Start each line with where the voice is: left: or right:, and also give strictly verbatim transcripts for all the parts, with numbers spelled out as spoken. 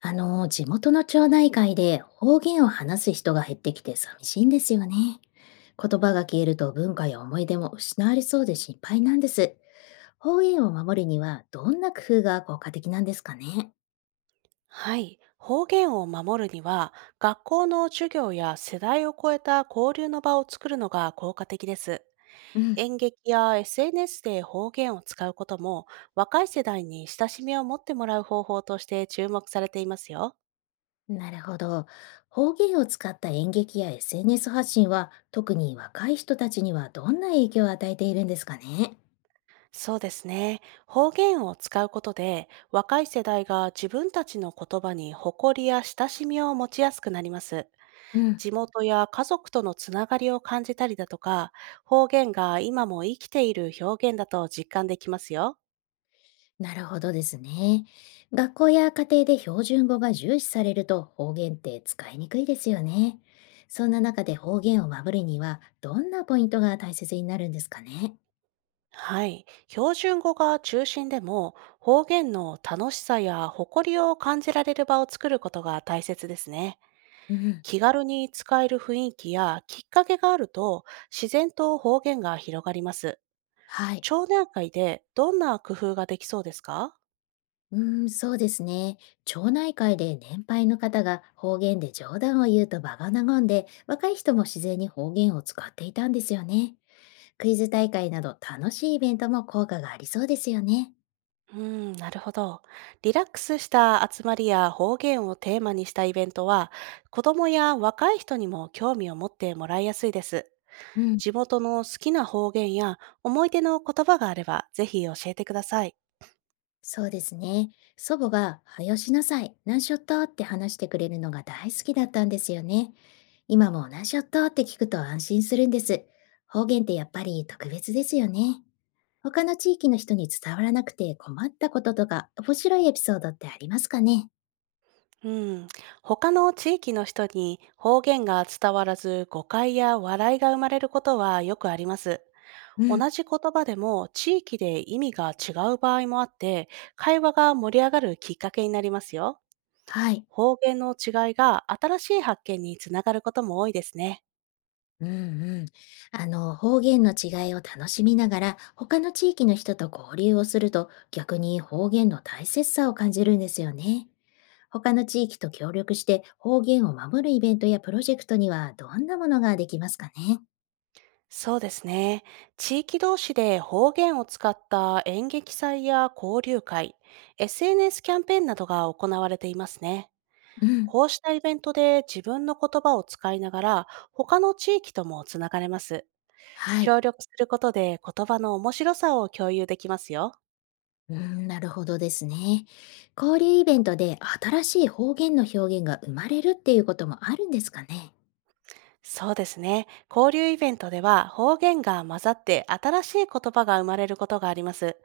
left: あの、地元の町内会で方言を話す人が減ってきて寂しいんですよね。言葉が消えると文化や思い出も失われそうで心配なんです。方言を守るにはどんな工夫が効果的なんですかね？
right: はい。方言を守るには、学校の授業や世代を超えた交流の場を作るのが効果的です。
left: うん、
right: 演劇や エスエヌエス で方言を使うことも、若い世代に親しみを持ってもらう方法として注目されていますよ。
left: なるほど。方言を使った演劇や エスエヌエス 発信は特に若い人たちにはどんな影響を与えているんですかね？
right: そうですね。方言を使うことで、若い世代が自分たちの言葉に誇りや親しみを持ちやすくなります。
left: うん、
right: 地元や家族とのつながりを感じたりだとか、方言が今も生きている表現だと実感できますよ。
left: なるほどですね。学校や家庭で標準語が重視されると方言って使いにくいですよね。そんな中で方言を守るにはどんなポイントが大切になるんですかね？
right: はい。標準語が中心でも、方言の楽しさや誇りを感じられる場を作ることが大切ですね。
left: うん、
right: 気軽に使える雰囲気やきっかけがあると、自然と方言が広がります。
left: はい。
right: 町内会でどんな工夫ができそうですか？
left: うーん、そうですね。町内会で年配の方が方言で冗談を言うと場が和んで、若い人も自然に方言を使っていたんですよね。クイズ大会など楽しいイベントも効果がありそうですよね。
right: うん、なるほど。リラックスした集まりや方言をテーマにしたイベントは、子どもや若い人にも興味を持ってもらいやすいです。
left: うん。
right: 地元の好きな方言や思い出の言葉があれば、ぜひ教えてください。
left: そうですね。祖母が、はよしなさい、何ショットって話してくれるのが大好きだったんですよね。今も何ショットって聞くと安心するんです。方言ってやっぱり特別ですよね。他の地域の人に伝わらなくて困ったこととか、面白いエピソードってありますかね？
right: うん、他の地域の人に方言が伝わらず誤解や笑いが生まれることはよくあります。
left: う
right: 同
left: ん、
right: じ言葉でも地域で意味が違う場合もあって、会話が盛り上がるきっかけになりますよ。
left: はい。
right: 方言の違いが新しい発見につながることも多いですね。
left: うんうん。あの、方言の違いを楽しみながら、他の地域の人と交流をすると、逆に方言の大切さを感じるんですよね。他の地域と協力して方言を守るイベントやプロジェクトにはどんなものができますかね？
right: そうですね。地域同士で方言を使った演劇祭や交流会、エスエヌエス キャンペーンなどが行われていますね。
left: うん。
right: こうしたイベントで自分の言葉を使いながら他の地域ともつながれます。
left: はい。
right: 協力することで言葉の面白さを共有できますよ。
left: うん、なるほどですね。交流イベントで新しい方言の表現が生まれるっていうこともあるんですかね？
right: そうですね。交流イベントでは方言が混ざって新しい言葉が生まれることがあります。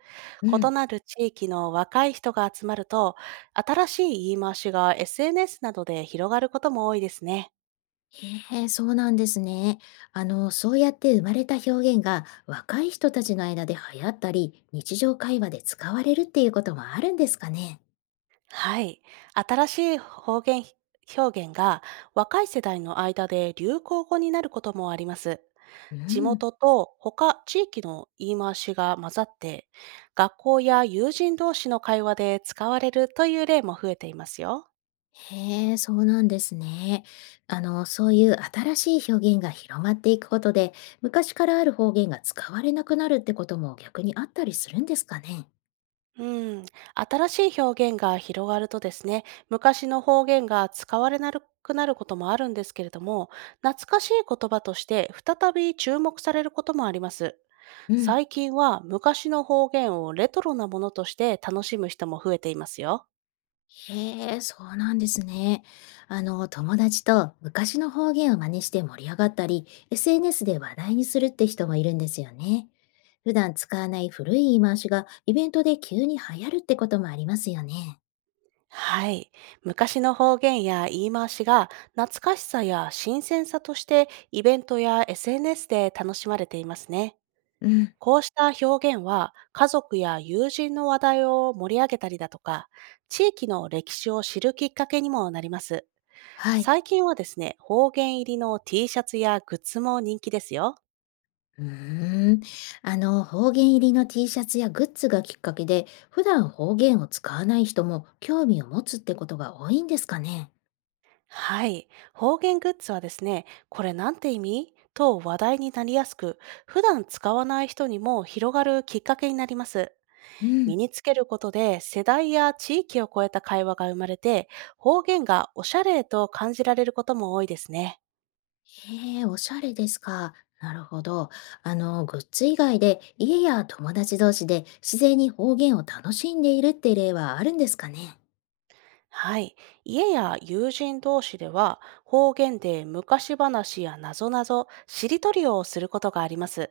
left: う
right: 異
left: ん。
right: なる地域の若い人が集まると、新しい言い回しが エスエヌエス などで広がることも多いですね。
left: へえ、そうなんですね。あの、そうやって生まれた表現が若い人たちの間で流行ったり、日常会話で使われるっていうこともあるんですかね？
right: はい。新しい方言表現が若い世代の間で流行語になることもあります。
left: う
right: 地
left: ん。
right: 元と他地域の言い回しが混ざって、学校や友人同士の会話で使われるという例も増えていますよ。
left: へえ、そうなんですね。あの、そういう新しい表現が広まっていくことで、昔からある方言が使われなくなるってことも逆にあったりするんですかね。
right: うん、新しい表現が広がるとですね、昔の方言が使われなくなることもあるんですけれども、懐かしい言葉として再び注目されることもあります。
left: うん、
right: 最近は昔の方言をレトロなものとして楽しむ人も増えていますよ。
left: へえ、そうなんですね。あの、友達と昔の方言を真似して盛り上がったり、エスエヌエス で話題にするって人もいるんですよね。普段使わない古い言い回しがイベントで急に流行るってこともありますよね。
right: はい。昔の方言や言い回しが懐かしさや新鮮さとしてイベントや エスエヌエス で楽しまれていますね。
left: うん、
right: こうした表現は、家族や友人の話題を盛り上げたりだとか、地域の歴史を知るきっかけにもなります。
left: はい。
right: 最近はですね、方言入りの ティーシャツやグッズも人気ですよ。
left: うーん、あの方言入りの T シャツやグッズがきっかけで、普段方言を使わない人も興味を持つってことが多いんですかね。
right: はい。方言グッズはですね、これなんて意味と話題になりやすく、普段使わない人にも広がるきっかけになります。
left: う
right: 身
left: ん。
right: につけることで世代や地域を超えた会話が生まれて、方言がおしゃれと感じられることも多いですね。
left: へえ、おしゃれですか。なるほど。あの、グッズ以外で家や友達同士で自然に方言を楽しんでいるって例はあるんですかね。
right: はい。家や友人同士では、方言で昔話やなぞなぞ、しりとりをすることがあります。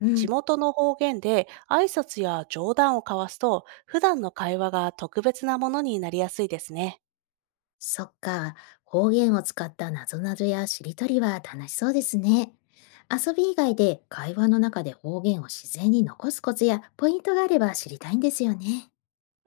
left: う
right: 地
left: ん。
right: 元の方言で挨拶や冗談を交わすと、普段の会話が特別なものになりやすいですね。
left: そっか、方言を使ったなぞなぞやしりとりは楽しそうですね。遊び以外で会話の中で方言を自然に残すコツやポイントがあれば知りたいんですよね。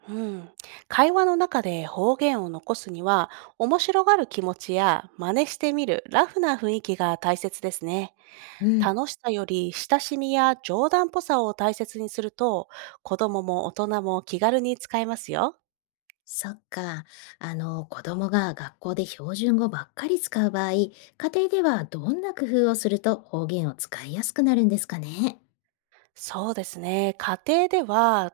right: うん。会話の中で方言を残すには、面白がる気持ちや真似してみるラフな雰囲気が大切ですね。
left: うん。
right: 楽しさより親しみや冗談っぽさを大切にすると、子供も大人も気軽に使えますよ。
left: そっか。あの、子供が学校で標準語ばっかり使う場合、家庭ではどんな工夫をすると方言を使いやすくなるんですかね？
right: そうですね。家庭では、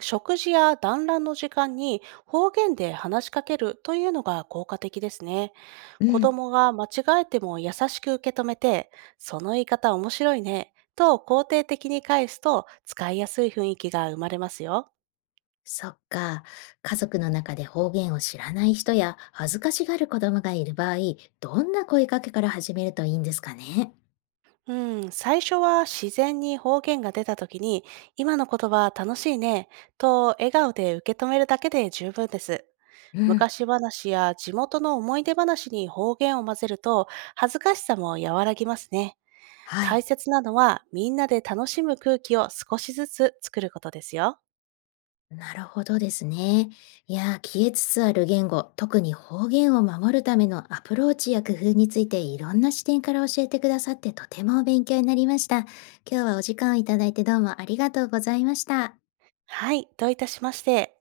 right: 食事や団らんの時間に方言で話しかけるというのが効果的ですね。
left: う
right: 子
left: ん。
right: 供が間違えても優しく受け止めて、その言い方面白いね、と肯定的に返すと使いやすい雰囲気が生まれますよ。
left: そっか。家族の中で方言を知らない人や恥ずかしがる子供がいる場合、どんな声かけから始めるといいんですかね？
right: うん、最初は自然に方言が出た時に、今の言葉楽しいね、と笑顔で受け止めるだけで十分です。
left: うん。
right: 昔話や地元の思い出話に方言を混ぜると、恥ずかしさも和らぎますね。
left: は
right: 大
left: い。
right: 切なのは、みんなで楽しむ空気を少しずつ作ることですよ。
left: なるほどですね。いやー、消えつつある言語、特に方言を守るためのアプローチや工夫についていろんな視点から教えてくださってとても勉強になりました。今日はお時間をいただいてどうもありがとうございました。
right: はい、どういたしまして。